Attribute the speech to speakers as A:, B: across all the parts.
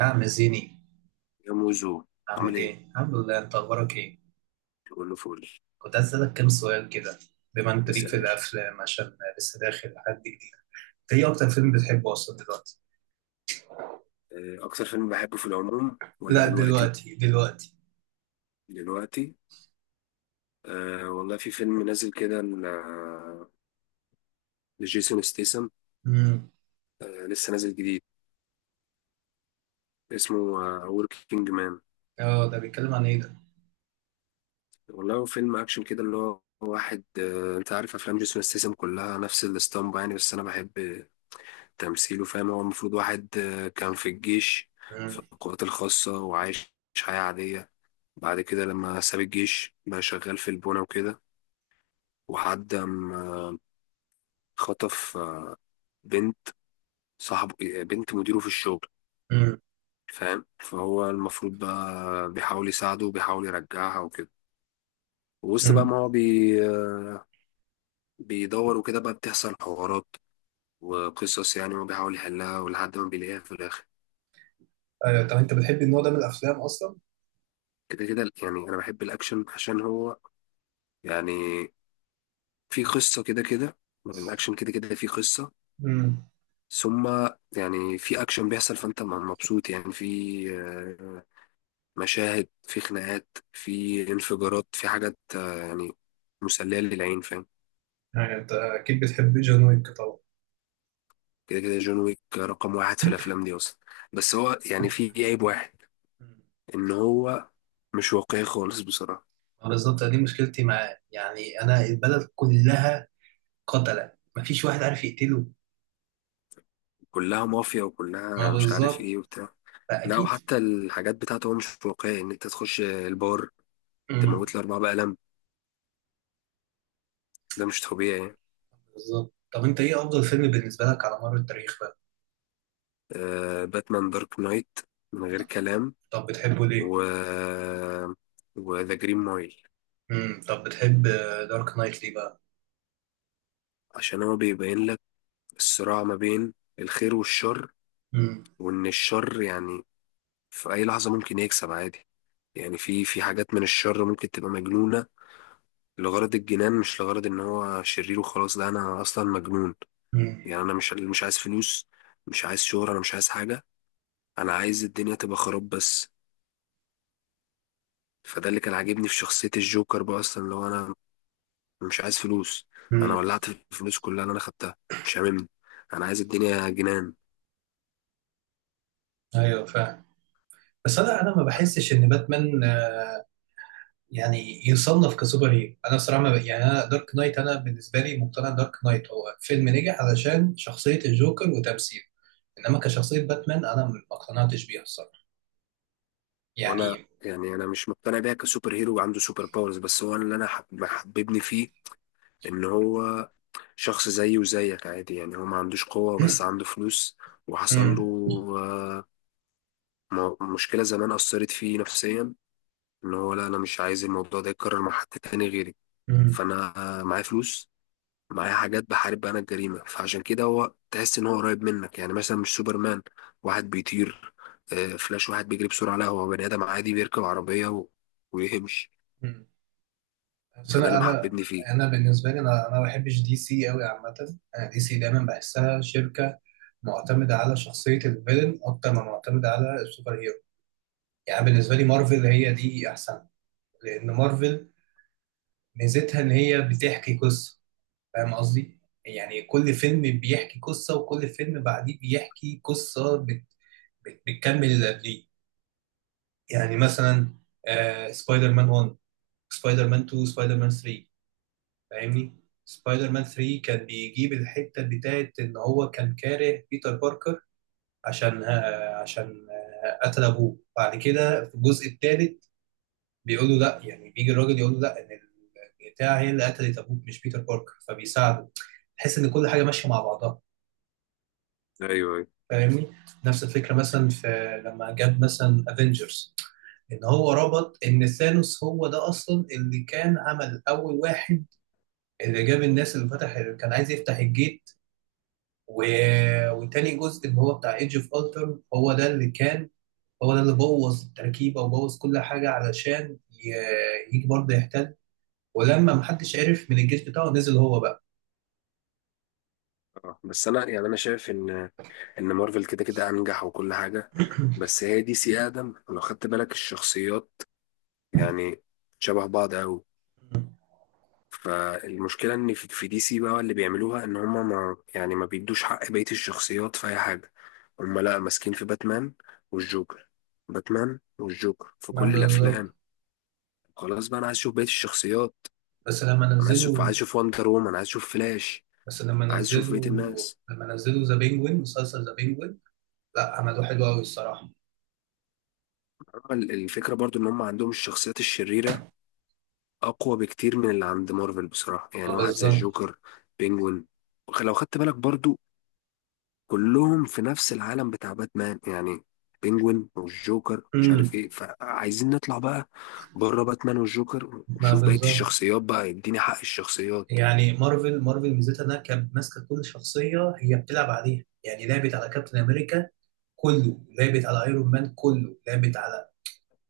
A: يا عم زيني،
B: يا موزو. عامل
A: عامل
B: ايه؟
A: ايه؟ الحمد لله. انت اخبارك ايه؟
B: تقول له فول.
A: كنت عايز اسألك كام سؤال كده، بما انت ليك
B: اسأل
A: في
B: يا باشا.
A: الافلام عشان لسه داخل حد جديد. ايه اكتر فيلم بتحبه اصلا دلوقتي؟
B: أكتر فيلم بحبه في العموم ولا
A: لا،
B: دلوقتي؟
A: دلوقتي دلوقتي.
B: دلوقتي. أه، والله في فيلم نازل كده لجيسون ستيسن.
A: امم.
B: لسه نازل جديد اسمه وركينج مان.
A: اه، ده بيتكلم عن ايه ده؟
B: والله هو فيلم أكشن كده اللي هو واحد، أنت عارف أفلام جيسون ستيسن كلها نفس الاسطمبة يعني، بس أنا بحب تمثيله. فاهم، هو المفروض واحد كان في الجيش، في
A: امم.
B: القوات الخاصة، وعايش حياة عادية. بعد كده لما ساب الجيش بقى شغال في البونة وكده، وحد خطف بنت صاحب بنت مديره في الشغل.
A: امم.
B: فاهم، فهو المفروض بقى بيحاول يساعده وبيحاول يرجعها وكده، ووسط بقى ما
A: امم.
B: هو بيدور وكده بقى بتحصل حوارات وقصص، يعني هو بيحاول يحلها ولحد ما بيلاقيها في الآخر.
A: ايوه، طب انت بتحب النوع ده من الافلام اصلا؟
B: كده كده يعني أنا بحب الأكشن، عشان هو يعني في قصة، كده كده يعني الأكشن كده كده في قصة.
A: امم.
B: ثم يعني في اكشن بيحصل فانت مبسوط، يعني في آه، مشاهد، في خناقات، في انفجارات، في حاجات، يعني مسلية للعين، فاهم.
A: يعني انت اكيد بتحب جون ويك طبعا.
B: كده كده جون ويك رقم واحد في الافلام دي اصلا، بس هو يعني في عيب واحد،
A: مم.
B: ان هو مش واقعي خالص بصراحة.
A: بالظبط، دي مشكلتي معاه. يعني انا البلد كلها قتلة، مفيش واحد عارف يقتله.
B: كلها مافيا
A: ما
B: وكلها مش عارف
A: بالظبط.
B: ايه وبتاع. لا،
A: فاكيد.
B: وحتى الحاجات بتاعته هو مش واقعي، ان انت تخش البار
A: مم.
B: تموت الاربعة بقلم، ده مش طبيعي.
A: بالظبط. طب انت ايه افضل فيلم بالنسبه لك على مر التاريخ بقى؟
B: آه، باتمان دارك نايت، من غير كلام.
A: طب بتحبه ليه؟
B: و وذا جرين مايل.
A: طب بتحب دارك نايت ليه بقى؟
B: عشان هو بيبين لك الصراع ما بين الخير والشر،
A: امم.
B: وان الشر يعني في اي لحظة ممكن يكسب عادي، يعني في حاجات من الشر ممكن تبقى مجنونة لغرض الجنان، مش لغرض ان هو شرير وخلاص. لا، انا اصلا مجنون،
A: امم.
B: يعني انا مش عايز فلوس، مش عايز شهرة، انا مش عايز حاجة، انا عايز الدنيا تبقى خراب بس. فده اللي كان عاجبني في شخصية الجوكر بقى اصلا، اللي هو انا مش عايز فلوس، انا
A: امم.
B: ولعت الفلوس كلها اللي انا خدتها، مش هاممني، انا عايز الدنيا جنان.
A: ايوه فاهم. بس انا ما بحسش ان باتمان يعني يصنف كسوبر هيرو. انا صراحه ما ب... يعني، انا بالنسبه لي مقتنع دارك نايت هو فيلم نجح علشان شخصيه الجوكر وتمثيله. انما كشخصيه باتمان انا ما اقتنعتش بيها الصراحه،
B: وانا
A: يعني.
B: يعني انا مش مقتنع بيها كسوبر هيرو عنده سوبر باورز، بس هو اللي انا محببني فيه ان هو شخص زيي وزيك عادي، يعني هو ما عندوش قوة بس عنده فلوس، وحصل له
A: امم
B: آه، مشكلة زمان أثرت فيه نفسيا، ان هو لا، انا مش عايز الموضوع ده يتكرر مع حد تاني غيري.
A: امم
B: فانا معايا فلوس، معايا حاجات بحارب بيها انا الجريمه، فعشان كده هو تحس ان هو قريب منك، يعني مثلا مش سوبرمان واحد بيطير، فلاش واحد بيجري بسرعه. لا، هو بني ادم عادي بيركب عربيه و... ويمشي،
A: بس
B: فده
A: انا
B: اللي
A: انا
B: محببني فيه.
A: انا بالنسبه لي انا ما بحبش دي سي قوي عامه. انا دي سي دايما بحسها شركه معتمده على شخصيه الفيلن اكتر ما معتمده على السوبر هيرو. يعني بالنسبه لي مارفل هي دي احسن، لان مارفل ميزتها ان هي بتحكي قصه. فاهم قصدي؟ يعني كل فيلم بيحكي قصه، وكل فيلم بعديه بيحكي قصه بت بت بتكمل اللي قبليه. يعني مثلا، سبايدر مان 1، سبايدر مان 2، سبايدر مان 3. فاهمني؟ سبايدر مان 3 كان بيجيب الحتة بتاعت ان هو كان كاره بيتر باركر، عشان قتل ابوه بعد كده في الجزء الثالث. بيقول له لا، يعني بيجي الراجل يقول له لا، ان البتاع هي اللي قتلت ابوك مش بيتر باركر، فبيساعده. تحس ان كل حاجة ماشية مع بعضها.
B: ايوه، ايوه.
A: فاهمني؟ نفس الفكرة مثلا في، لما جاب مثلا افنجرز، ان هو ربط ان ثانوس هو ده اصلا اللي كان عمل اول واحد، اللي جاب الناس، اللي فتح، اللي كان عايز يفتح الجيت. و... وتاني جزء اللي هو بتاع ايدج اوف التر، هو ده اللي بوظ التركيبه وبوظ كل حاجه، علشان يجي برضه يحتل. ولما محدش عرف من الجيش بتاعه، نزل هو بقى.
B: آه، بس انا يعني انا شايف ان مارفل كده كده انجح وكل حاجه، بس هي دي سي ادم لو خدت بالك الشخصيات، يعني شبه بعض قوي. فالمشكلة ان في دي سي بقى اللي بيعملوها ان هما ما يعني ما بيدوش حق بقية الشخصيات في اي حاجة، هما لا ماسكين في باتمان والجوكر، باتمان والجوكر في
A: ما
B: كل
A: بالظبط.
B: الافلام. خلاص بقى انا عايز اشوف بقية الشخصيات،
A: بس لما
B: انا عايز اشوف
A: نزلوا
B: عايز اشوف وندر وومن، عايز اشوف فلاش،
A: بس لما
B: عايز اشوف بقية
A: نزلوا
B: الناس.
A: لما نزلوا ذا بينجوين، مسلسل ذا بينجوين، لا عملوه حلو قوي الصراحه.
B: أما الفكرة برضو ان هما عندهم الشخصيات الشريرة اقوى بكتير من اللي عند مارفل بصراحة،
A: ما
B: يعني واحد زي
A: بالظبط.
B: الجوكر، بينجوين، لو خدت بالك برضو كلهم في نفس العالم بتاع باتمان، يعني بينجوين والجوكر مش
A: امم
B: عارف ايه، فعايزين نطلع بقى بره باتمان والجوكر
A: ما
B: وشوف بقية
A: بالظبط.
B: الشخصيات بقى، يديني حق الشخصيات.
A: يعني مارفل ميزتها انها كانت ماسكه كل شخصيه هي بتلعب عليها. يعني لعبت على كابتن امريكا كله، لعبت على ايرون مان كله، لعبت على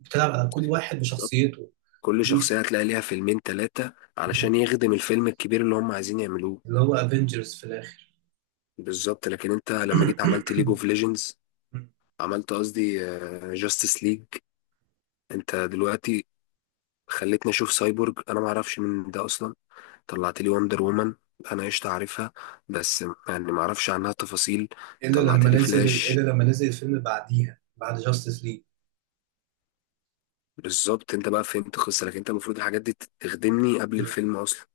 A: بتلعب على كل واحد
B: بالظبط،
A: بشخصيته.
B: كل
A: دي
B: شخصية
A: س-
B: هتلاقي ليها فيلمين تلاتة علشان يخدم الفيلم الكبير اللي هم عايزين يعملوه.
A: اللي هو افنجرز في الاخر.
B: بالظبط، لكن انت لما جيت عملت ليج اوف ليجندز، عملت قصدي جاستس ليج. انت دلوقتي خليتني اشوف سايبورج، انا معرفش من ده اصلا، طلعت لي وندر وومن، انا قشطة عارفها بس يعني ما اعرفش عنها تفاصيل، طلعت لي
A: الا
B: فلاش.
A: لما نزل الفيلم اللي بعديها بعد جاستس ليج.
B: بالظبط، انت بقى فهمت القصه، لكن انت المفروض الحاجات دي تخدمني قبل الفيلم اصلا.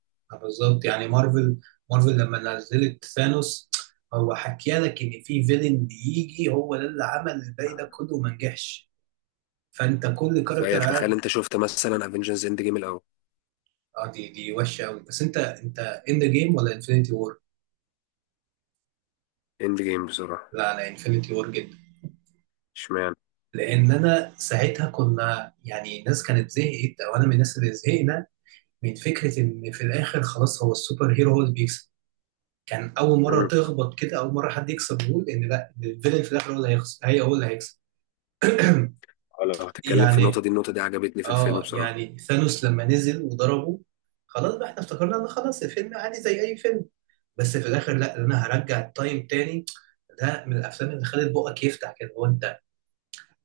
A: بالظبط. يعني مارفل لما نزلت ثانوس، هو حكي لك ان في فيلن بيجي هو ده اللي عمل الباقي ده كله وما نجحش. فانت كل
B: تخيل،
A: كاركتر
B: تخيل
A: عارف.
B: انت شفت مثلا افنجرز اند جيم الاول.
A: اه، دي وحشه قوي. بس انت، اند جيم ولا انفينيتي وور؟
B: اند جيم بصراحه.
A: لا، انا انفينيتي وور.
B: اشمعنى؟
A: لان انا ساعتها كنا، يعني الناس كانت زهقت، او انا من الناس اللي زهقنا من فكره ان في الاخر خلاص هو السوبر هيرو هو اللي بيكسب. كان اول مره
B: امم
A: تخبط كده. اول مره حد يكسب يقول ان لا، ده الفيلن في الاخر هو اللي هيخسر، هو اللي هيكسب.
B: لو هتتكلم في النقطه
A: يعني
B: دي النقطه دي عجبتني في الفيلم بصراحه.
A: ثانوس لما نزل وضربه، خلاص بقى احنا افتكرنا ان خلاص الفيلم عادي زي اي فيلم. بس في الاخر لا، انا هرجع التايم تاني. ده من الافلام اللي خلت بقك يفتح كده. هو انت،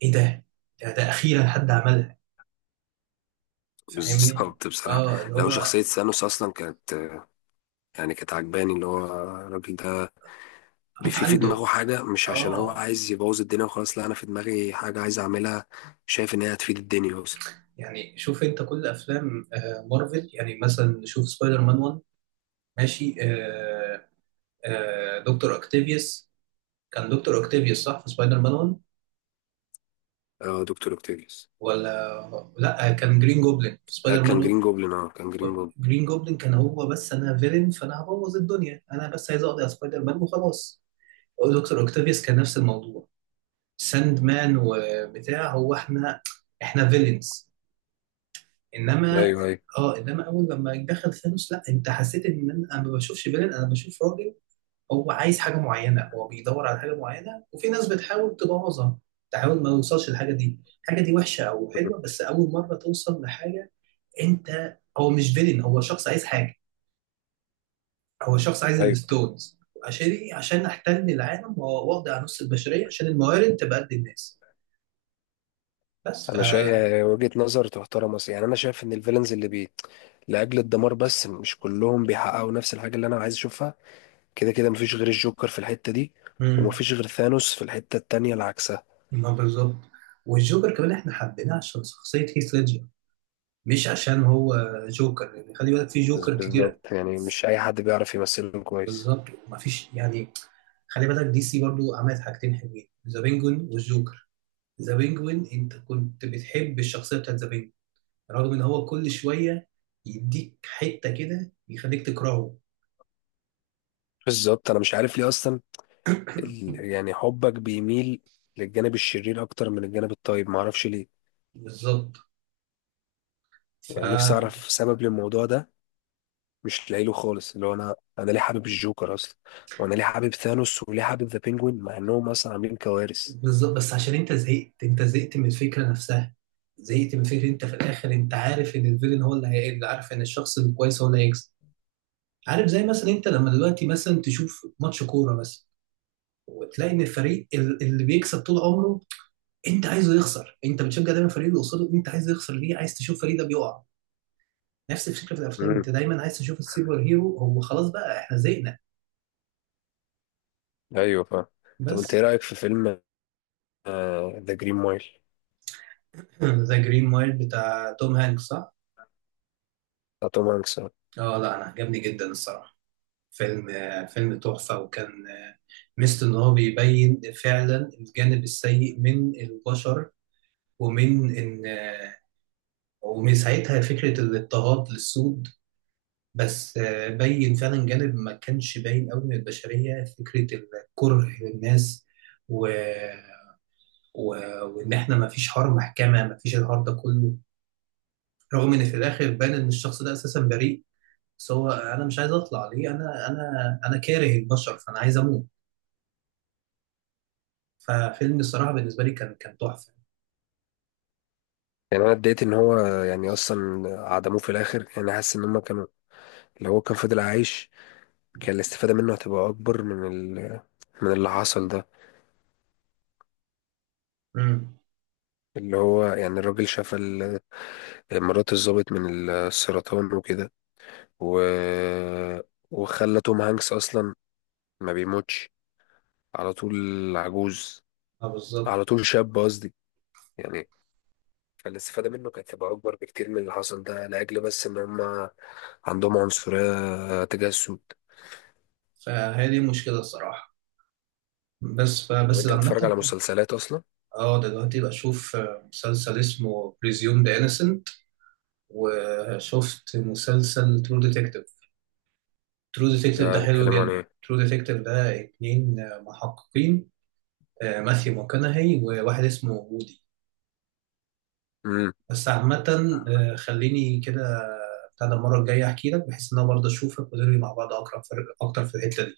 A: ايه ده؟ اخيرا حد عملها. فاهمني؟
B: بالظبط بصراحه.
A: اه اللي
B: لو
A: هو
B: شخصيه ثانوس اصلا كانت، يعني كانت عجباني، اللي هو الراجل ده في
A: عنده
B: دماغه حاجة، مش عشان هو
A: اه
B: عايز يبوظ الدنيا وخلاص، لا، أنا في دماغي حاجة عايز أعملها، شايف إن هي هتفيد الدنيا أصلا.
A: يعني شوف انت كل افلام مارفل. يعني مثلا، شوف سبايدر مان 1. ماشي. دكتور اكتيفيوس. كان دكتور اكتيفيوس صح في سبايدر مان 1؟
B: آه، دكتور أوكتافيوس.
A: ولا لا، كان جرين جوبلin في
B: آه،
A: سبايدر مان
B: كان
A: 1.
B: جرين جوبلin، أه كان جرين جوبلin.
A: جرين جوبلin كان هو، بس انا فيلن فانا هبوظ الدنيا، انا بس عايز اقضي على سبايدر مان وخلاص. دكتور اكتيفيوس كان نفس الموضوع، ساند مان وبتاع. هو احنا فيلنز. انما،
B: أيوه، أيوه،
A: اه انما اول لما دخل ثانوس، لا، انت حسيت ان أنا ما بشوفش فيلن. انا بشوف راجل هو عايز حاجه معينه، هو بيدور على حاجه معينه، وفي ناس بتحاول تبوظها، تحاول ما يوصلش للحاجه دي. الحاجه دي وحشه او حلوه، بس اول مره توصل لحاجه انت هو مش فيلن، هو شخص عايز حاجه. هو شخص عايز
B: أيوه.
A: الستونز. عشان إيه؟ عشان احتل العالم واقضي على نص البشريه، عشان الموارد تبقى قد الناس. بس. ف
B: أنا شايف وجهة نظر تحترم أصلا، يعني أنا شايف إن الفيلنز اللي بي لأجل الدمار بس، مش كلهم بيحققوا نفس الحاجة اللي أنا عايز أشوفها. كده كده مفيش غير الجوكر في الحتة دي،
A: امم
B: ومفيش غير ثانوس في الحتة التانية العكسة.
A: ما بالظبط. والجوكر كمان احنا حبيناه عشان شخصيه هيث ليدجر، مش عشان هو جوكر. يعني خلي بالك، في جوكر كتير.
B: بالظبط، يعني مش أي حد بيعرف يمثلهم كويس.
A: بالظبط، مفيش يعني. خلي بالك، دي سي برضو عملت حاجتين حلوين: ذا بينجوين والجوكر. ذا بينجوين، انت كنت بتحب الشخصيه بتاعت ذا بينجوين رغم ان هو كل شويه يديك حته كده يخليك تكرهه.
B: بالظبط، أنا مش عارف ليه أصلا، يعني حبك بيميل للجانب الشرير اكتر من الجانب الطيب، معرفش ليه.
A: بالظبط. ف
B: يعني نفسي اعرف سبب للموضوع ده، مش لاقيله خالص، اللي هو انا ليه حابب الجوكر اصلا، وانا ليه حابب ثانوس، وليه حابب ذا بينجوين، مع انهم اصلا عاملين كوارث.
A: بالظبط، بس عشان انت زهقت. انت زهقت من الفكره نفسها. زهقت من فكره انت في الاخر انت عارف ان الفيلن هو اللي هيقل، عارف ان الشخص الكويس هو اللي هيكسب. عارف، زي مثلا انت لما دلوقتي مثلا تشوف ماتش كوره مثلا، وتلاقي ان الفريق اللي بيكسب طول عمره، انت عايزه يخسر. انت بتشجع دايما الفريق اللي قصاده، انت عايزه يخسر. ليه عايز تشوف الفريق ده بيقع؟ نفس الفكره في الافلام، انت
B: امم،
A: دايما عايز تشوف السوبر هيرو هو، خلاص بقى احنا زهقنا.
B: ايوه، فاهم. طب انت
A: بس.
B: ايه رايك في فيلم ذا جرين مايل؟
A: ذا جرين مايل بتاع توم هانكس، صح؟
B: بتاع توم هانكس، آه.
A: اه لا، انا عجبني جدا الصراحه. فيلم تحفه. وكان، ميزته ان هو بيبين فعلا الجانب السيء من البشر. ومن ان ومن ساعتها فكرة الاضطهاد للسود. بس بين فعلا جانب ما كانش باين قوي من البشرية، فكرة الكره للناس. و... و... وإن إحنا ما فيش حوار محكمة، ما فيش الحوار ده كله، رغم إن في الآخر بان إن الشخص ده أساسا بريء. بس هو أنا مش عايز أطلع ليه. أنا كاره البشر، فأنا عايز أموت. ففيلم الصراحة بالنسبة لي كان تحفة.
B: يعني انا اتضايقت ان هو، يعني اصلا عدموه في الاخر، يعني حاسس ان هم كانوا، لو هو كان فضل عايش كان الاستفاده منه هتبقى اكبر ال... من اللي حصل ده،
A: امم.
B: اللي هو يعني الراجل شاف مرات الضابط من السرطان وكده، و... وخلى توم هانكس أصلا ما بيموتش على طول عجوز،
A: اه، بالظبط.
B: على طول شاب قصدي، يعني فالاستفادة منه كانت تبقى أكبر بكتير من اللي حصل ده، لأجل بس إن هما عندهم عنصرية تجاه السود.
A: فهي دي المشكلة الصراحة. بس
B: طب
A: فبس
B: أنت بتتفرج على
A: عامة.
B: مسلسلات أصلا؟
A: اه، دلوقتي بشوف مسلسل اسمه بريزيوم ذا انسنت، وشفت مسلسل ترو ديتكتيف. ترو ديتكتيف ده
B: ده
A: حلو
B: بيتكلم عن
A: جدا.
B: إيه؟
A: ترو ديتكتيف ده 2 محققين: ماثيو ماكونهي وواحد اسمه وودي.
B: امم،
A: بس عامة، خليني كده. بتاع ده المرة الجاية احكي لك، بحيث ان انا برضه اشوفك ونروي مع بعض اقرب اكتر في الحتة دي.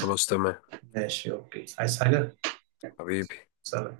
B: خلاص تمام.
A: ماشي، اوكي. عايز حاجة؟
B: حبيبي.
A: سلام.